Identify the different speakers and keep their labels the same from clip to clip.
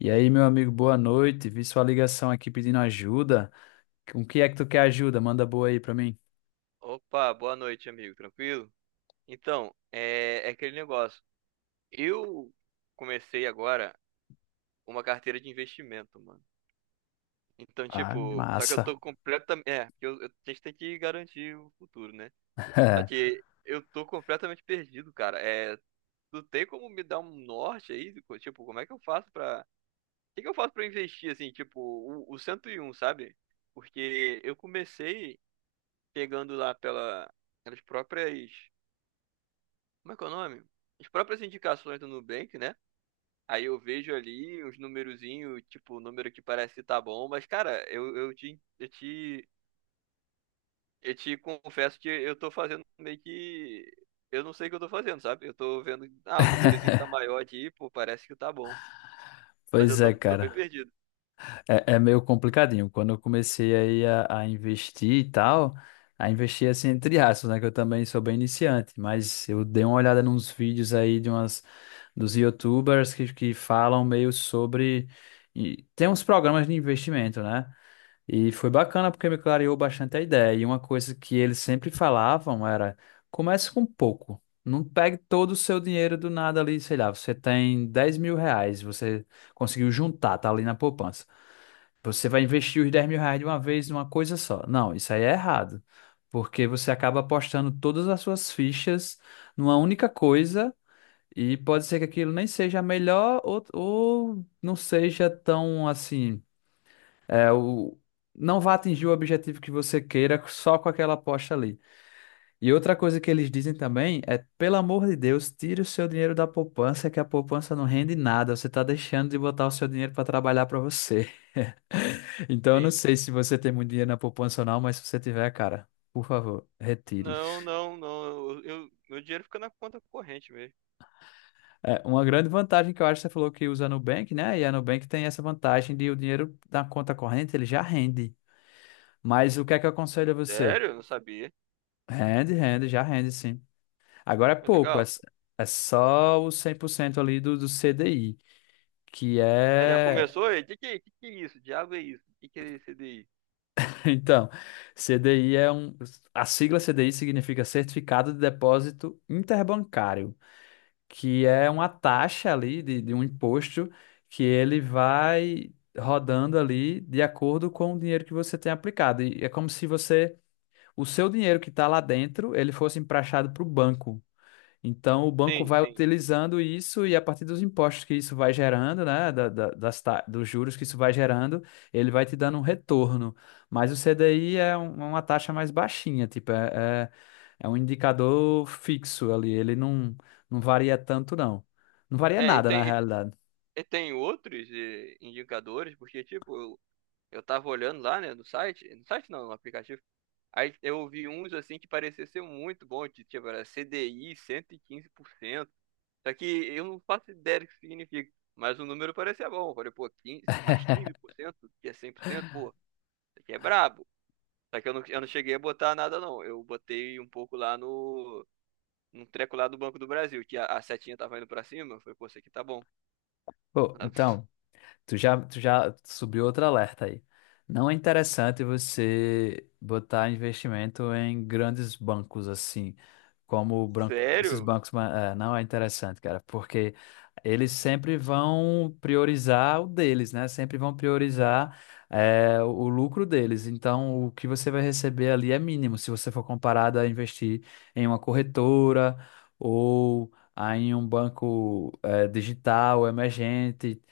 Speaker 1: E aí, meu amigo, boa noite. Vi sua ligação aqui pedindo ajuda. Com que é que tu quer ajuda? Manda boa aí pra mim.
Speaker 2: Opa, boa noite, amigo. Tranquilo? Então, é aquele negócio. Eu comecei agora uma carteira de investimento, mano. Então,
Speaker 1: Ah,
Speaker 2: tipo, só que eu
Speaker 1: massa.
Speaker 2: tô completamente. Porque a gente tem que garantir o futuro, né? Só que eu tô completamente perdido, cara. É, tu tem como me dar um norte aí? Tipo, como é que eu faço pra. O que que eu faço pra investir, assim, tipo, o 101, sabe? Porque eu comecei pegando lá pela, pelas próprias. Como é que é o nome? As próprias indicações do Nubank, né? Aí eu vejo ali os numerozinhos, tipo, o número que parece que tá bom, mas, cara, eu te confesso que eu tô fazendo meio que. Eu não sei o que eu tô fazendo, sabe? Eu tô vendo, ah, o númerozinho tá maior aqui, pô, parece que tá bom. Mas eu
Speaker 1: Pois
Speaker 2: tô,
Speaker 1: é,
Speaker 2: tô bem
Speaker 1: cara.
Speaker 2: perdido.
Speaker 1: É meio complicadinho. Quando eu comecei aí a investir e tal, a investir assim entre aspas, né? Que eu também sou bem iniciante, mas eu dei uma olhada nos vídeos aí de umas dos YouTubers que falam meio sobre. E tem uns programas de investimento, né? E foi bacana porque me clareou bastante a ideia. E uma coisa que eles sempre falavam era: comece com pouco. Não pegue todo o seu dinheiro do nada ali, sei lá, você tem 10 mil reais, você conseguiu juntar, tá ali na poupança. Você vai investir os 10 mil reais de uma vez numa coisa só. Não, isso aí é errado. Porque você acaba apostando todas as suas fichas numa única coisa e pode ser que aquilo nem seja a melhor ou não seja tão assim é, o... Não vá atingir o objetivo que você queira só com aquela aposta ali. E outra coisa que eles dizem também é, pelo amor de Deus, tire o seu dinheiro da poupança, que a poupança não rende nada. Você está deixando de botar o seu dinheiro para trabalhar para você. Então, eu não
Speaker 2: Sim.
Speaker 1: sei se você tem muito dinheiro na poupança ou não, mas se você tiver, cara, por favor, retire.
Speaker 2: Não, não, não. Meu dinheiro fica na conta corrente mesmo.
Speaker 1: É, uma grande vantagem que eu acho, você falou que usa a Nubank, né? E a Nubank tem essa vantagem de o dinheiro da conta corrente, ele já rende. Mas o que é que eu aconselho a você?
Speaker 2: Sério? Eu não sabia.
Speaker 1: Rende, rende, já rende, sim. Agora é
Speaker 2: Mas
Speaker 1: pouco,
Speaker 2: legal.
Speaker 1: é só o 100% ali do CDI, que
Speaker 2: É, já
Speaker 1: é.
Speaker 2: começou aí? O que que é isso? Diabo é isso? O que é esse daí?
Speaker 1: Então, CDI é um. A sigla CDI significa Certificado de Depósito Interbancário, que é uma taxa ali de um imposto que ele vai rodando ali de acordo com o dinheiro que você tem aplicado. E é como se você. O seu dinheiro que está lá dentro, ele fosse emprestado para o banco. Então, o banco
Speaker 2: Sim,
Speaker 1: vai
Speaker 2: sim.
Speaker 1: utilizando isso e a partir dos impostos que isso vai gerando, né, dos juros que isso vai gerando, ele vai te dando um retorno. Mas o CDI é uma taxa mais baixinha, tipo, é um indicador fixo ali, ele não varia tanto, não. Não varia
Speaker 2: É, e
Speaker 1: nada, na
Speaker 2: tem,
Speaker 1: realidade.
Speaker 2: e tem outros indicadores, porque, tipo, eu tava olhando lá, né, no site, no site não, no aplicativo, aí eu vi uns, assim, que parecia ser muito bom, que, tipo, era CDI 115%, só que eu não faço ideia do que significa, mas o número parecia bom, eu falei, pô, 15 mais 15% que é 100%, pô, isso aqui é brabo, só que eu não cheguei a botar nada, não, eu botei um pouco lá no... Num treco lá do Banco do Brasil, que a setinha tava indo pra cima, eu falei, pô, isso aqui tá bom.
Speaker 1: Pô,
Speaker 2: Sabe?
Speaker 1: então. Tu já subiu outro alerta aí. Não é interessante você botar investimento em grandes bancos assim, como o branco, esses
Speaker 2: Sério?
Speaker 1: bancos, não é interessante, cara, porque eles sempre vão priorizar o deles, né? Sempre vão priorizar, o lucro deles. Então, o que você vai receber ali é mínimo se você for comparado a investir em uma corretora ou a em um banco, digital, emergente.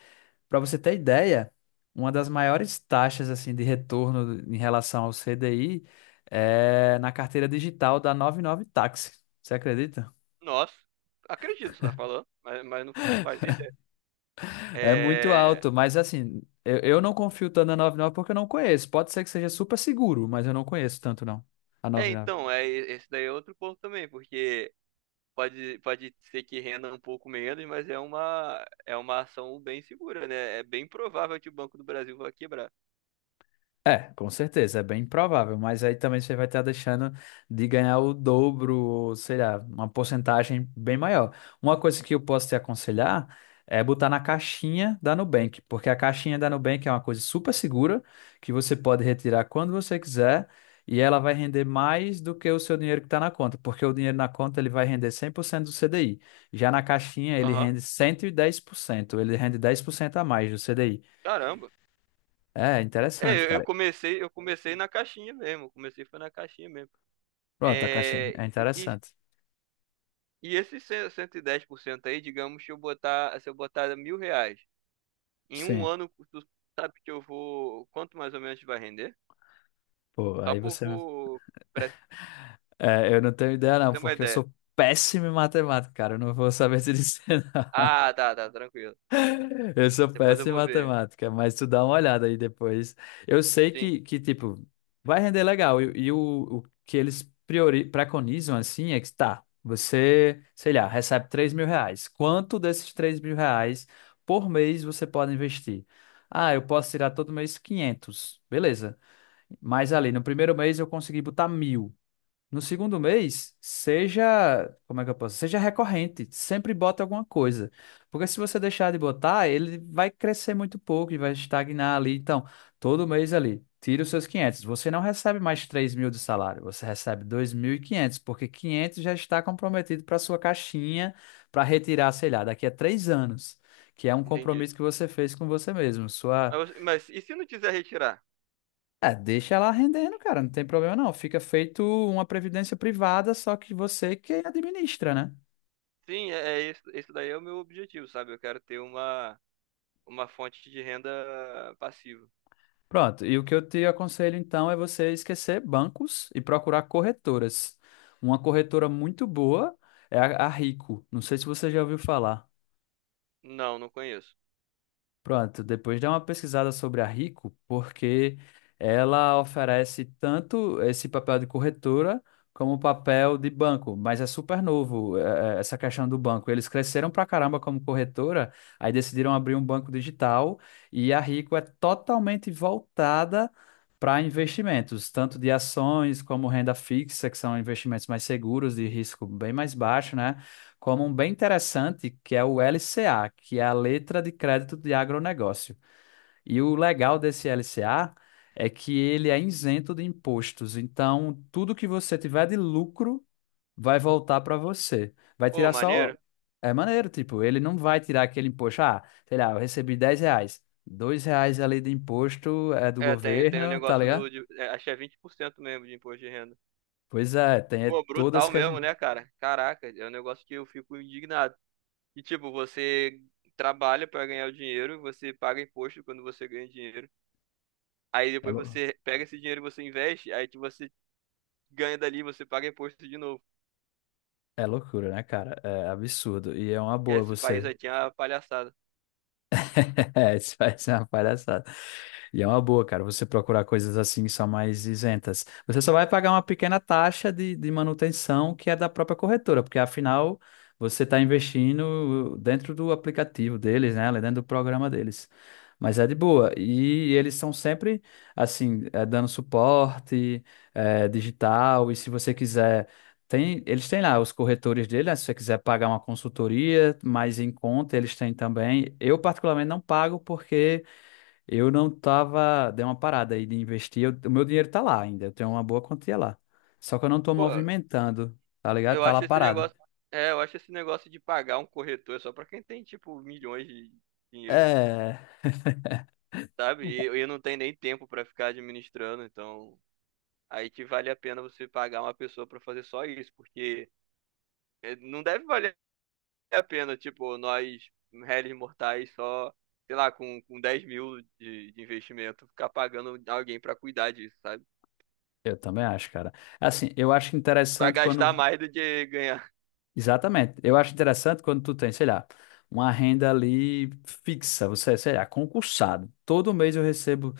Speaker 1: Para você ter ideia, uma das maiores taxas assim de retorno em relação ao CDI é na carteira digital da noventa e nove Táxi. Você acredita?
Speaker 2: Nossa, acredito que você tá falando, mas não, não faz ideia.
Speaker 1: É muito
Speaker 2: É,
Speaker 1: alto, mas assim, eu não confio tanto na 99 porque eu não conheço. Pode ser que seja super seguro, mas eu não conheço tanto não, a noventa e nove.
Speaker 2: então, esse daí é outro ponto também, porque pode ser que renda um pouco menos, mas é uma ação bem segura, né? É bem provável que o Banco do Brasil vá quebrar.
Speaker 1: É, com certeza, é bem provável, mas aí também você vai estar deixando de ganhar o dobro, ou sei lá, uma porcentagem bem maior. Uma coisa que eu posso te aconselhar é botar na caixinha da Nubank, porque a caixinha da Nubank é uma coisa super segura, que você pode retirar quando você quiser, e ela vai render mais do que o seu dinheiro que está na conta, porque o dinheiro na conta ele vai render 100% do CDI. Já na caixinha ele
Speaker 2: Aham,
Speaker 1: rende 110%, ele rende 10% a mais do CDI.
Speaker 2: caramba.
Speaker 1: É interessante,
Speaker 2: É, eu, eu
Speaker 1: cara.
Speaker 2: comecei, eu comecei na caixinha mesmo, eu comecei foi na caixinha mesmo.
Speaker 1: Pronto, a caixinha.
Speaker 2: É,
Speaker 1: É
Speaker 2: e, e,
Speaker 1: interessante.
Speaker 2: e esses 110% aí, digamos, se eu botar R$ 1.000. Em um
Speaker 1: Sim.
Speaker 2: ano, tu sabe que eu vou. Quanto mais ou menos vai render?
Speaker 1: Pô,
Speaker 2: Só
Speaker 1: aí você.
Speaker 2: pra
Speaker 1: É, eu não tenho ideia,
Speaker 2: pra
Speaker 1: não,
Speaker 2: ter uma
Speaker 1: porque eu
Speaker 2: ideia.
Speaker 1: sou péssimo em matemática, cara. Eu não vou saber te dizer. Não.
Speaker 2: Ah, tá, tá, tranquilo.
Speaker 1: Eu sou
Speaker 2: Depois eu
Speaker 1: péssimo em
Speaker 2: vou ver.
Speaker 1: matemática, mas tu dá uma olhada aí depois. Eu sei
Speaker 2: Sim,
Speaker 1: que tipo, vai render legal. E o que eles preconizam, assim, é que tá. Você, sei lá, recebe 3 mil reais. Quanto desses 3 mil reais por mês você pode investir? Ah, eu posso tirar todo mês quinhentos. Beleza. Mas ali, no primeiro mês eu consegui botar mil. No segundo mês, seja, como é que eu posso? Seja recorrente, sempre bota alguma coisa. Porque se você deixar de botar, ele vai crescer muito pouco e vai estagnar ali. Então, todo mês ali, tira os seus quinhentos. Você não recebe mais 3 mil de salário, você recebe 2.500 porque 500 já está comprometido para sua caixinha para retirar, sei lá, daqui a três anos, que é um
Speaker 2: entendi.
Speaker 1: compromisso que você fez com você mesmo. Sua
Speaker 2: Mas e se não quiser retirar?
Speaker 1: é, deixa ela rendendo, cara, não tem problema não. Fica feito uma previdência privada, só que você que administra, né?
Speaker 2: Sim, é isso. Isso daí é o meu objetivo, sabe? Eu quero ter uma fonte de renda passiva.
Speaker 1: Pronto, e o que eu te aconselho então é você esquecer bancos e procurar corretoras. Uma corretora muito boa é a Rico. Não sei se você já ouviu falar.
Speaker 2: Não, não conheço.
Speaker 1: Pronto, depois dá uma pesquisada sobre a Rico, porque ela oferece tanto esse papel de corretora como o papel de banco, mas é super novo, essa questão do banco. Eles cresceram pra caramba como corretora, aí decidiram abrir um banco digital e a Rico é totalmente voltada para investimentos, tanto de ações como renda fixa, que são investimentos mais seguros, de risco bem mais baixo, né? Como um bem interessante, que é o LCA, que é a letra de crédito de agronegócio. E o legal desse LCA é que ele é isento de impostos, então tudo que você tiver de lucro vai voltar para você. Vai
Speaker 2: Pô,
Speaker 1: tirar só.
Speaker 2: maneiro.
Speaker 1: É maneiro, tipo, ele não vai tirar aquele imposto. Ah, sei lá, eu recebi 10 reais. Dois reais ali de imposto é do
Speaker 2: Tem um
Speaker 1: governo, tá
Speaker 2: negócio do.
Speaker 1: ligado?
Speaker 2: Acho que é 20% mesmo de imposto de renda.
Speaker 1: Pois é, tem é
Speaker 2: Pô,
Speaker 1: todas
Speaker 2: brutal
Speaker 1: que.
Speaker 2: mesmo, né, cara? Caraca, é um negócio que eu fico indignado. E tipo, você trabalha para ganhar o dinheiro, você paga imposto quando você ganha dinheiro. Aí
Speaker 1: É,
Speaker 2: depois
Speaker 1: lou-
Speaker 2: você pega esse dinheiro e você investe, aí que você ganha dali, você paga imposto de novo.
Speaker 1: é loucura, né, cara? É absurdo. E é uma
Speaker 2: E
Speaker 1: boa
Speaker 2: esse país
Speaker 1: você.
Speaker 2: aí tinha uma palhaçada.
Speaker 1: É, isso vai ser uma palhaçada. E é uma boa, cara, você procurar coisas assim só mais isentas. Você só vai pagar uma pequena taxa de manutenção que é da própria corretora, porque afinal você está investindo dentro do aplicativo deles, né? Dentro do programa deles. Mas é de boa. E eles são sempre, assim, dando suporte, digital. E se você quiser. Tem, eles têm lá os corretores dele, né? Se você quiser pagar uma consultoria, mais em conta, eles têm também. Eu, particularmente, não pago porque eu não tava. Dei uma parada aí de investir. O meu dinheiro tá lá ainda. Eu tenho uma boa quantia lá. Só que eu não tô
Speaker 2: Pô,
Speaker 1: movimentando, tá ligado?
Speaker 2: eu
Speaker 1: Tá lá
Speaker 2: acho esse
Speaker 1: parado.
Speaker 2: negócio, eu acho esse negócio de pagar um corretor só pra quem tem tipo milhões de dinheiros,
Speaker 1: É.
Speaker 2: sabe? E eu não tenho nem tempo pra ficar administrando, então aí que vale a pena você pagar uma pessoa pra fazer só isso, porque não deve valer a pena, tipo, nós, réis mortais, só, sei lá, com 10.000 de investimento, ficar pagando alguém pra cuidar disso, sabe?
Speaker 1: Eu também acho, cara. Assim, eu acho
Speaker 2: Vai
Speaker 1: interessante
Speaker 2: gastar
Speaker 1: quando.
Speaker 2: mais do que ganhar.
Speaker 1: Exatamente. Eu acho interessante quando tu tem, sei lá, uma renda ali fixa. Você, sei lá, concursado. Todo mês eu recebo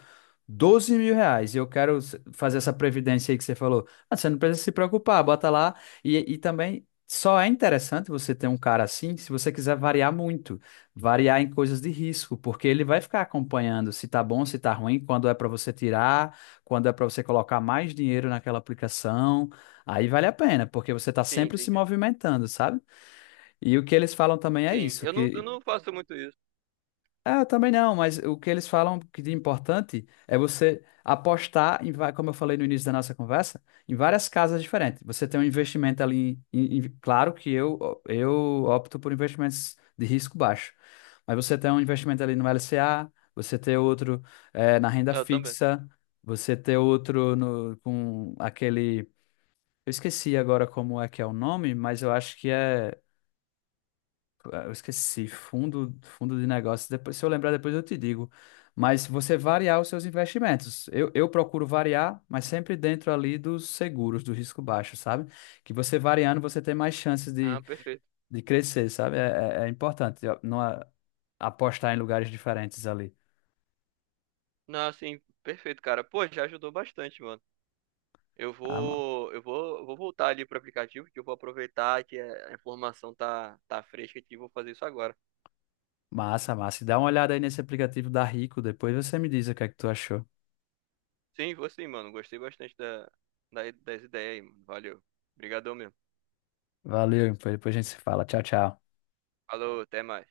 Speaker 1: 12 mil reais. E eu quero fazer essa previdência aí que você falou. Ah, você não precisa se preocupar, bota lá. E também só é interessante você ter um cara assim se você quiser variar muito. Variar em coisas de risco, porque ele vai ficar acompanhando se tá bom, se tá ruim, quando é para você tirar, quando é para você colocar mais dinheiro naquela aplicação. Aí vale a pena, porque você tá
Speaker 2: Sim,
Speaker 1: sempre se
Speaker 2: entendi.
Speaker 1: movimentando, sabe? E o que eles falam também é
Speaker 2: Sim,
Speaker 1: isso,
Speaker 2: eu não, eu
Speaker 1: que
Speaker 2: não faço muito isso.
Speaker 1: é, eu também não, mas o que eles falam que de importante é você apostar em, como eu falei no início da nossa conversa, em várias casas diferentes. Você tem um investimento ali, claro que eu opto por investimentos de risco baixo, mas você tem um investimento ali no LCA, você tem outro na renda
Speaker 2: Eu também.
Speaker 1: fixa, você tem outro no, com aquele, eu esqueci agora como é que é o nome, mas eu acho que é. Ah, eu esqueci, fundo de negócios. Depois, se eu lembrar, depois eu te digo. Mas você variar os seus investimentos. Eu procuro variar, mas sempre dentro ali dos seguros, do risco baixo, sabe? Que você variando, você tem mais chances de,
Speaker 2: Ah, perfeito.
Speaker 1: de crescer, sabe? É importante ó, não apostar em lugares diferentes ali.
Speaker 2: Não, assim, perfeito, cara. Pô, já ajudou bastante, mano. Eu
Speaker 1: Ah,
Speaker 2: vou, eu vou, eu vou voltar ali pro aplicativo, que eu vou aproveitar que a informação tá fresca aqui e vou fazer isso agora.
Speaker 1: massa, massa. E dá uma olhada aí nesse aplicativo da Rico, depois você me diz o que é que tu achou.
Speaker 2: Sim, vou sim, mano. Gostei bastante da, das ideias aí, mano. Valeu. Obrigadão mesmo.
Speaker 1: Valeu, depois a gente se fala. Tchau, tchau.
Speaker 2: Falou, até mais.